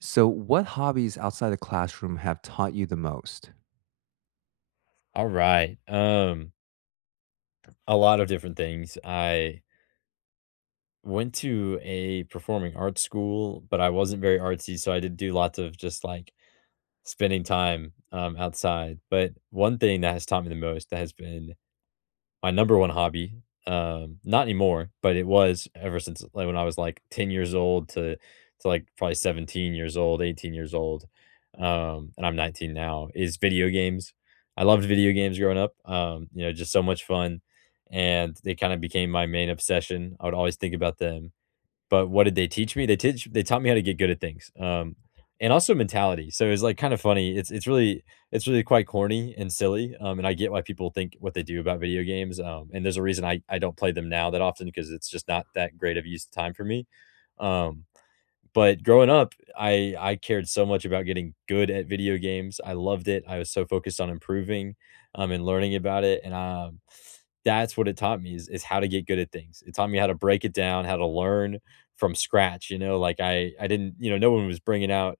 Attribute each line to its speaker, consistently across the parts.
Speaker 1: So, what hobbies outside the classroom have taught you the most?
Speaker 2: All right. A lot of different things. I went to a performing arts school, but I wasn't very artsy, so I did do lots of just like spending time outside. But one thing that has taught me the most that has been my number one hobby, not anymore, but it was ever since, like, when I was, like, 10 years old to like, probably 17 years old, 18 years old, and I'm 19 now, is video games. I loved video games growing up, you know, just so much fun, and they kinda became my main obsession. I would always think about them, but what did they teach me? They taught me how to get good at things, and also mentality. So it's like kind of funny. It's really it's really quite corny and silly, and I get why people think what they do about video games. And there's a reason I don't play them now that often because it's just not that great of use of time for me. Um, but growing up, I cared so much about getting good at video games. I loved it. I was so focused on improving, and learning about it, and that's what it taught me is how to get good at things. It taught me how to break it down, how to learn from scratch. You know, like I didn't no one was bringing out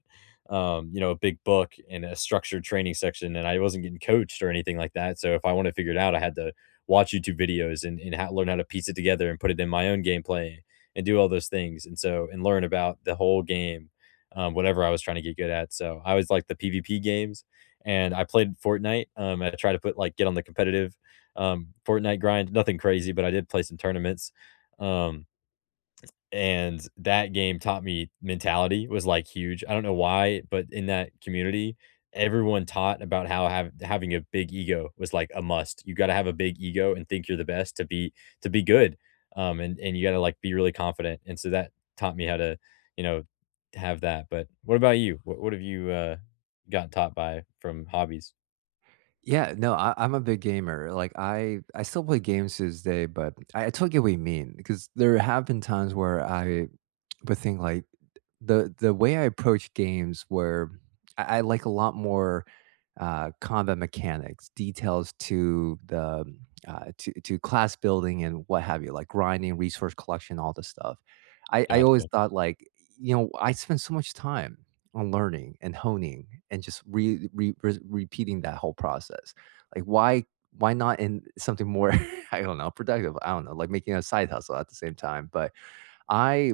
Speaker 2: a big book and a structured training section, and I wasn't getting coached or anything like that. So if I wanted to figure it out, I had to watch YouTube videos and learn how to piece it together and put it in my own gameplay and do all those things and so and learn about the whole game, whatever I was trying to get good at. So I was like the PvP games and I played Fortnite. I tried to put like get on the competitive Fortnite grind, nothing crazy, but I did play some tournaments. Um, and that game taught me mentality was, like, huge. I don't know why, but in that community, everyone taught about how having a big ego was, like, a must. You gotta have a big ego and think you're the best to be good, and you gotta, like, be really confident, and so that taught me how to, you know, have that, but what about you? What have you, gotten taught by from hobbies?
Speaker 1: Yeah, no, I'm a big gamer. Like I still play games to this day, but I totally get what you mean because there have been times where I But thing like the way I approach games where I like a lot more combat mechanics, details to the to class building and what have you, like grinding, resource collection, all this stuff. I always
Speaker 2: Gotcha.
Speaker 1: thought like you know I spend so much time on learning and honing and just re, re, re repeating that whole process. Like why not in something more I don't know productive? I don't know, like making a side hustle at the same time, but I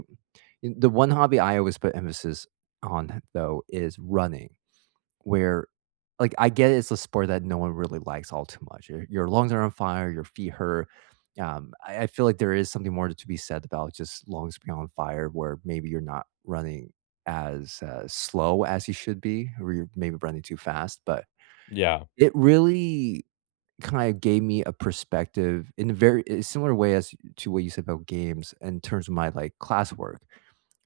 Speaker 1: the one hobby I always put emphasis on, though, is running, where like, I get it's a sport that no one really likes all too much. Your lungs are on fire, your feet hurt. I feel like there is something more to be said about just lungs being on fire where maybe you're not running as, slow as you should be, or you're maybe running too fast, but
Speaker 2: Yeah,
Speaker 1: it really kinda gave me a perspective in a very a similar way as to what you said about games in terms of my, like, classwork,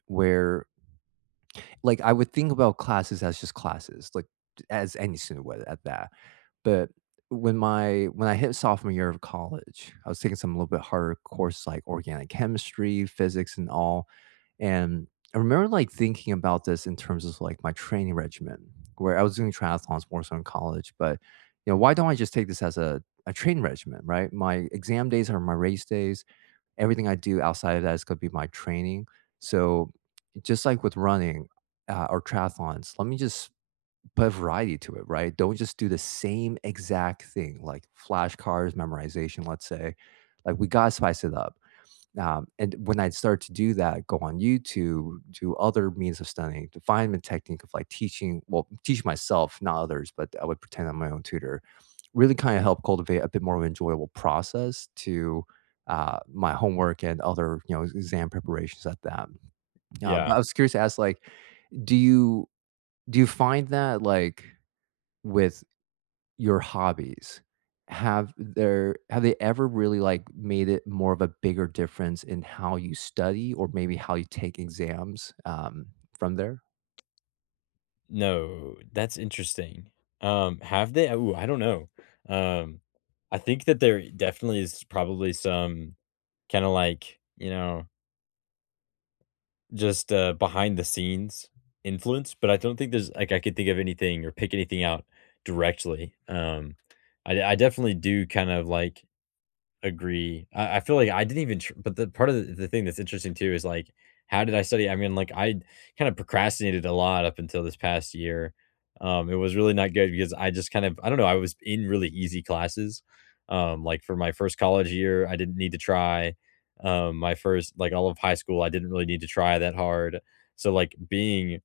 Speaker 1: where like, I would think about classes as just classes, like, as any student would at that. But when I hit sophomore year of college, I was taking some little bit harder courses like organic chemistry, physics, and all. And I remember like thinking about this in terms of like my training regimen, where I was doing triathlons more so in college. But you know, why don't I just take this as a training regimen, right? My exam days are my race days, everything I do outside of that is going to be my training. So just like with running or triathlons, let me just put variety to it, right? Don't just do the same exact thing, like flashcards, memorization, let's say. Like we got to spice it up. And when I started to do that, go on YouTube, do other means of studying, to find a technique of like teaching, well, teach myself, not others, but I would pretend I'm my own tutor, really kind of help cultivate a bit more of an enjoyable process to my homework and other, you know, exam preparations at that. But
Speaker 2: yeah.
Speaker 1: I was curious to ask, like, do you do you find that like with your hobbies have they ever really like made it more of a bigger difference in how you study or maybe how you take exams from there?
Speaker 2: No, that's interesting. Have they? Ooh, I don't know. Um, I think that there definitely is probably some kind of like, you know, just behind the scenes influence, but I don't think there's like I could think of anything or pick anything out directly. I definitely do kind of like agree. I feel like I didn't even tr but the part of the thing that's interesting too is, like, how did I study? I mean, like, I kinda procrastinated a lot up until this past year. It was really not good because I just kind of, I don't know, I was in really easy classes. Like, for my first college year, I didn't need to try. My first, like, all of high school, I didn't really need to try that hard. So, like, being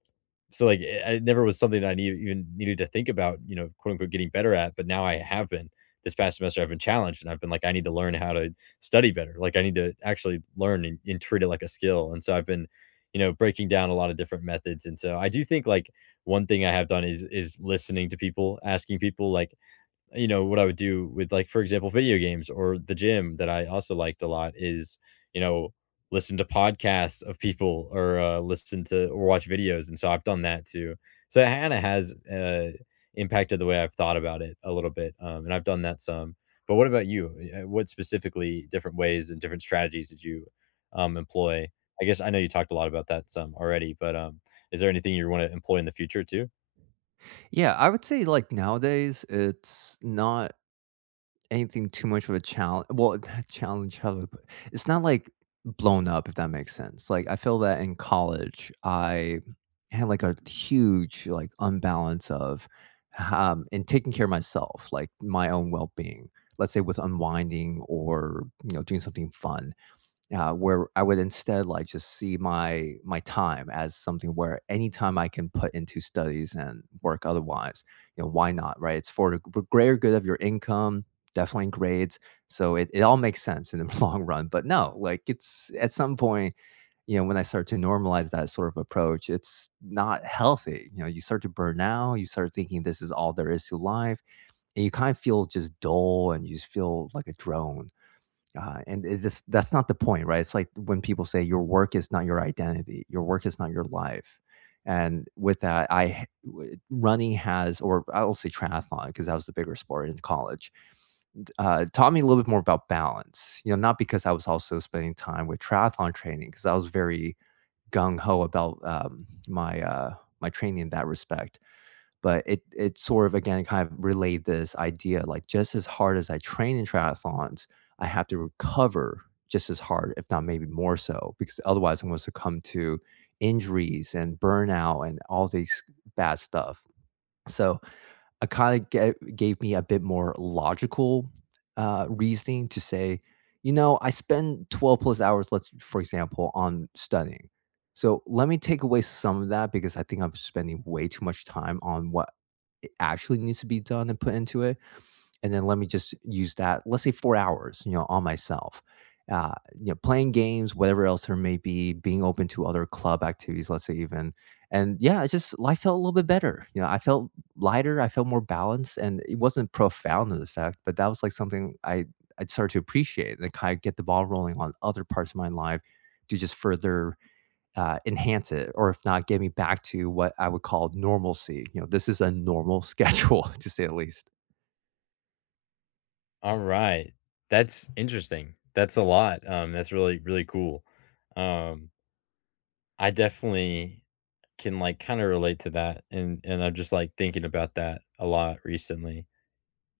Speaker 2: so, like, it never was something that I need even needed to think about, you know, quote, unquote, "getting better at," but now I have been. This past semester, I've been challenged, and I've been like, "I need to learn how to study better." Like, I need to actually learn and treat it like a skill, and so I've been, you know, breaking down a lot of different methods, and so I do think, like, one thing I have done is listening to people, asking people, like, you know, what I would do with, like, for example, video games or the gym that I also liked a lot is, you know, listen to podcasts of people or, listen to or watch videos, and so I've done that too. So it kinda has, impacted the way I've thought about it a little bit, and I've done that some. But what about you? What specifically different ways and different strategies did you, employ? I guess I know you talked a lot about that some already, but, is there anything you wanna employ in the future too?
Speaker 1: Yeah, I would say like nowadays it's not anything too much of a challenge. Well, challenge, how do I put it? It's not, like, blown up, if that makes sense, like, I feel that in college, I had, like, a huge, like, unbalance of, and taking care of myself, like, my own well-being, let's say with unwinding or, you know, doing something fun. Where I would instead like just see my time as something where any time I can put into studies and work otherwise, you know, why not, right? It's for the g- greater good of your income, definitely grades. So it all makes sense in the long run. But no, like it's at some point, you know, when I start to normalize that sort of approach, it's not healthy. You know, you start to burn out, you start thinking this is all there is to life, and you kind of feel just dull and you just feel like a drone. And it just that's not the point, right? It's like when people say your work is not your identity, your work is not your life. And with that, running has, or I'll say triathlon, because that was the bigger sport in college, taught me a little bit more about balance. You know, not because I was also spending time with triathlon training, because I was very gung ho about my my training in that respect, but it sort of again kind of relayed this idea, like just as hard as I train in triathlons, I have to recover just as hard, if not maybe more so, because otherwise I'm going to succumb to injuries and burnout and all these bad stuff. So I kind of gave me a bit more logical reasoning to say, you know, I spend 12 plus hours, let's for example, on studying. So let me take away some of that because I think I'm spending way too much time on what it actually needs to be done and put into it. And then let me just use that, let's say 4 hours, you know, on myself. Uh, you know, playing games, whatever else there may be, being open to other club activities, let's say even. And yeah, it's just life felt a little bit better. You know, I felt lighter, I felt more balanced, and it wasn't profound of the fact, but that was like something I started to appreciate and kind of get the ball rolling on other parts of my life to just further enhance it, or if not, get me back to what I would call normalcy. You know, this is a normal schedule, to say the least.
Speaker 2: Alright. That's interesting. That's a lot. That's really, really cool. Um, I definitely can, like, kinda relate to that, and I'm just, like, thinking about that a lot recently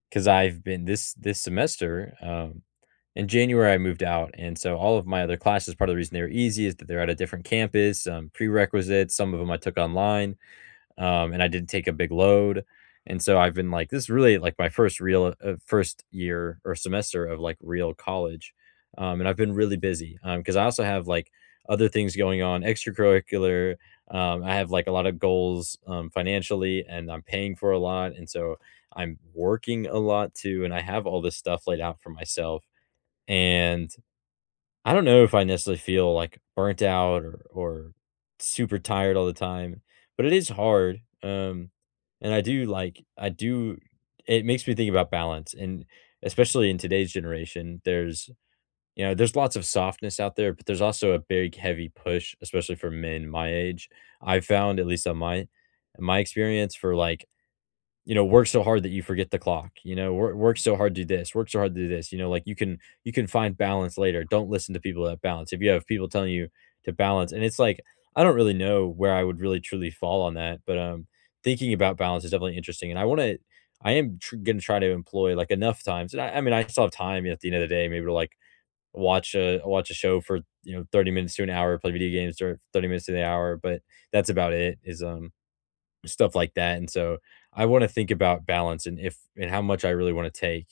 Speaker 2: because 'cause I've been this semester, in January, I moved out, and so all of my other classes, part of the reason they were easy is that they're at a different campus, prerequisites, some of them I took online, and I didn't take a big load. And so I've been like, this is really like my first real first year or semester of like real college, and I've been really busy because I also have like other things going on, extracurricular. I have like a lot of goals financially, and I'm paying for a lot, and so I'm working a lot too, and I have all this stuff laid out for myself, and I don't know if I necessarily feel like burnt out or super tired all the time, but it is hard. And I do like I do it makes me think about balance and especially in today's generation, there's there's lots of softness out there, but there's also a big heavy push, especially for men my age. I've found, at least on my experience for like you know, work so hard that you forget the clock, you know, work so hard, do this, work so hard, do this, you know, like you can find balance later. Don't listen to people that balance. If you have people telling you to balance and it's like, I don't really know where I would really truly fall on that, but, thinking about balance is definitely interesting. And I want to, going to try to employ like enough times. I mean, I still have time at the end of the day, maybe to like watch a show for, you know, 30 minutes to an hour, play video games or 30 minutes to the hour, but that's about it is, stuff like that. And so I want to think about balance and if and how much I really want to take.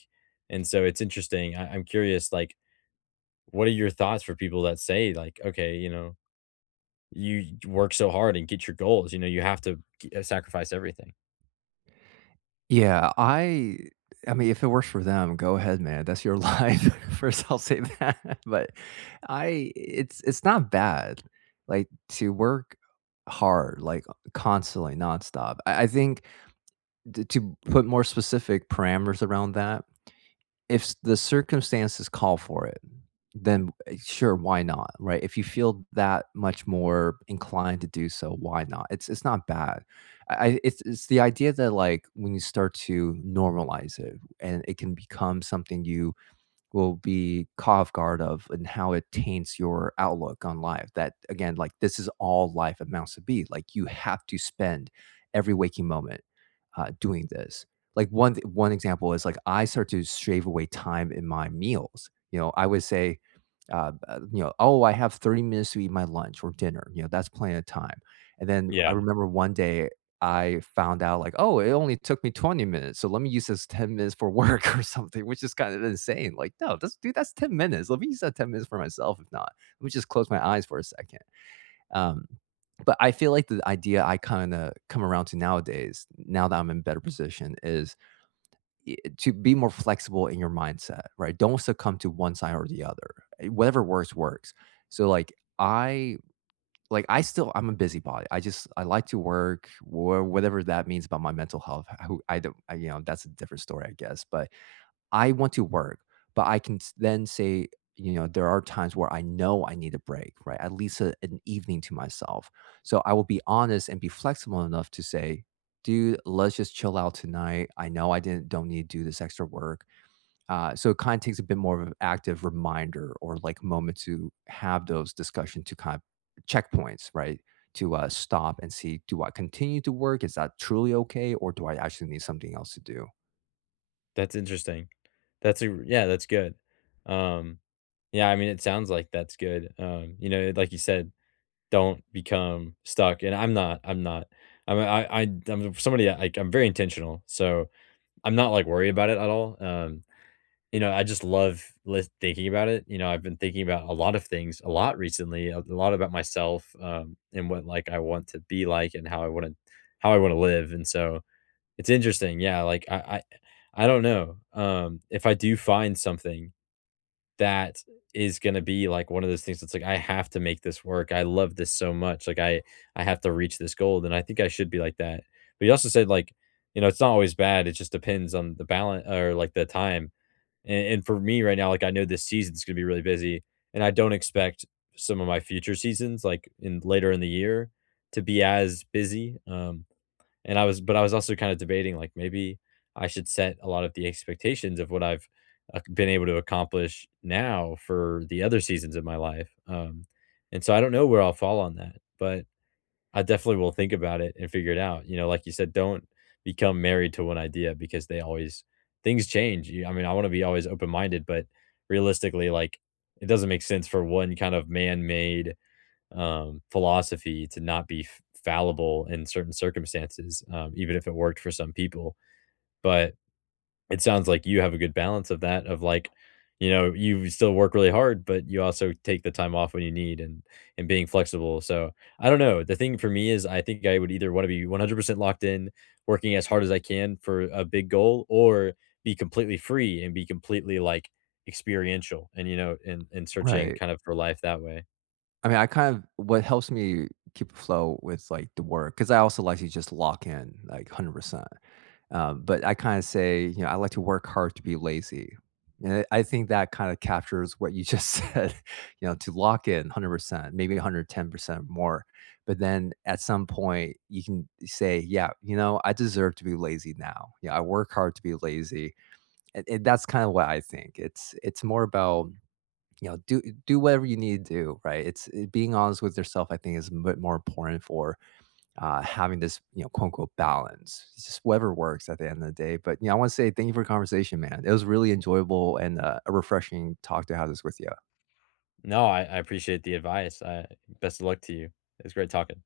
Speaker 2: And so it's interesting. I'm curious, like, what are your thoughts for people that say, like, okay, you know, you work so hard and get your goals, you know, you have to sacrifice everything?
Speaker 1: Yeah, I mean, if it works for them, go ahead, man. That's your life. First, I'll say that. But I it's not bad, like, to work hard, like, constantly, nonstop. I think t to put more specific parameters around that. If s the circumstances call for it, then, eh, sure, why not, right? If you feel that much more inclined to do so, why not? It's not bad. I it's the idea that, like, when you start to normalize it and it can become something you will be caught off guard of and how it taints your outlook on life. That again, like this is all life amounts to be. Like you have to spend every waking moment doing this. Like one example is like I start to shave away time in my meals. You know, I would say, you know, oh, I have 30 minutes to eat my lunch or dinner. You know, that's plenty of time. And then I
Speaker 2: Yeah,
Speaker 1: remember one day I found out like, "Oh, it only took me 20 minutes, so let me use this 10 minutes for work or something," which is kind of insane, like, "No, that's dude, that's 10 minutes, let me use that 10 minutes for myself, if not. Let me just close my eyes for a second." Um, but I feel like the idea I kinda come around to nowadays, now that I'm in better position, is I to be more flexible in your mindset, right? Don't succumb to one side or the other. Eh, whatever works, works. So, like, I I'm a busybody. I like to work or whatever that means about my mental health. Who I don't I, you know that's a different story I guess. But I want to work, but I can then say you know there are times where I know I need a break, right? At least an evening to myself. So I will be honest and be flexible enough to say, dude, let's just chill out tonight. I know I didn't don't need to do this extra work. So it kind of takes a bit more of an active reminder or like moment to have those discussion to kind of checkpoints, right? To stop and see, do I continue to work? Is that truly okay, or do I actually need something else to do?
Speaker 2: that's interesting. That's a Yeah, that's good. Um, yeah, I mean, it sounds like that's good. You know, like you said, don't become stuck. And I'm not. I'm not. I'm I, I I'm somebody that, like, I'm very intentional. So I'm not, like, worried about it at all, you know, I just love lis thinking about it, you know, I've been thinking about a lot of things a lot recently, a lot about myself, and what, like, I want to be like and how I wanna live, and so, it's interesting, yeah, like, I I don't know, if I do find something that is gonna be like one of those things that's like, I have to make this work. I love this so much. Like I have to reach this goal, and I think I should be like that. But you also said like, you know, it's not always bad. It just depends on the balance or like the time. And for me right now, like I know this season's gonna be really busy, and I don't expect some of my future seasons, like in later in the year, to be as busy. And I was but I was also kind of debating, like, maybe I should set a lot of the expectations of what I've ac been able to accomplish now for the other seasons of my life, and so I don't know where I'll fall on that, but I definitely will think about it and figure it out, you know, like you said, don't become married to one idea because they always things change, you I mean, I wanna be always open-minded, but realistically, like, it doesn't make sense for one kind of man-made philosophy to not be fallible in certain circumstances, even if it worked for some people. But it sounds like you have a good balance of that, of like, you know, you still work really hard, but you also take the time off when you need and being flexible. So I don't know. The thing for me is, I think I would either want to be 100% locked in, working as hard as I can for a big goal, or be completely free and be completely like experiential and you know and searching
Speaker 1: Right.
Speaker 2: kind of for life that way.
Speaker 1: I mean, I kind of what helps me keep afloat with like the work because I also like to just lock in like 100%. But I kind of say, you know, I like to work hard to be lazy. And I think that kind of captures what you just said, you know, to lock in 100%, maybe 110% more. But then at some point, you can say, yeah, you know, I deserve to be lazy now. Yeah, I work hard to be lazy. And that's kind of what I think. It's more about, you know, do whatever you need to do, right? It's it, being honest with yourself, I think, is a bit more important for having this, you know, quote unquote balance. It's just whatever works at the end of the day. But yeah, I want to say thank you for the conversation, man. It was really enjoyable and a refreshing talk to have this with you.
Speaker 2: No, I appreciate the advice. I best of luck to you. It's great talking.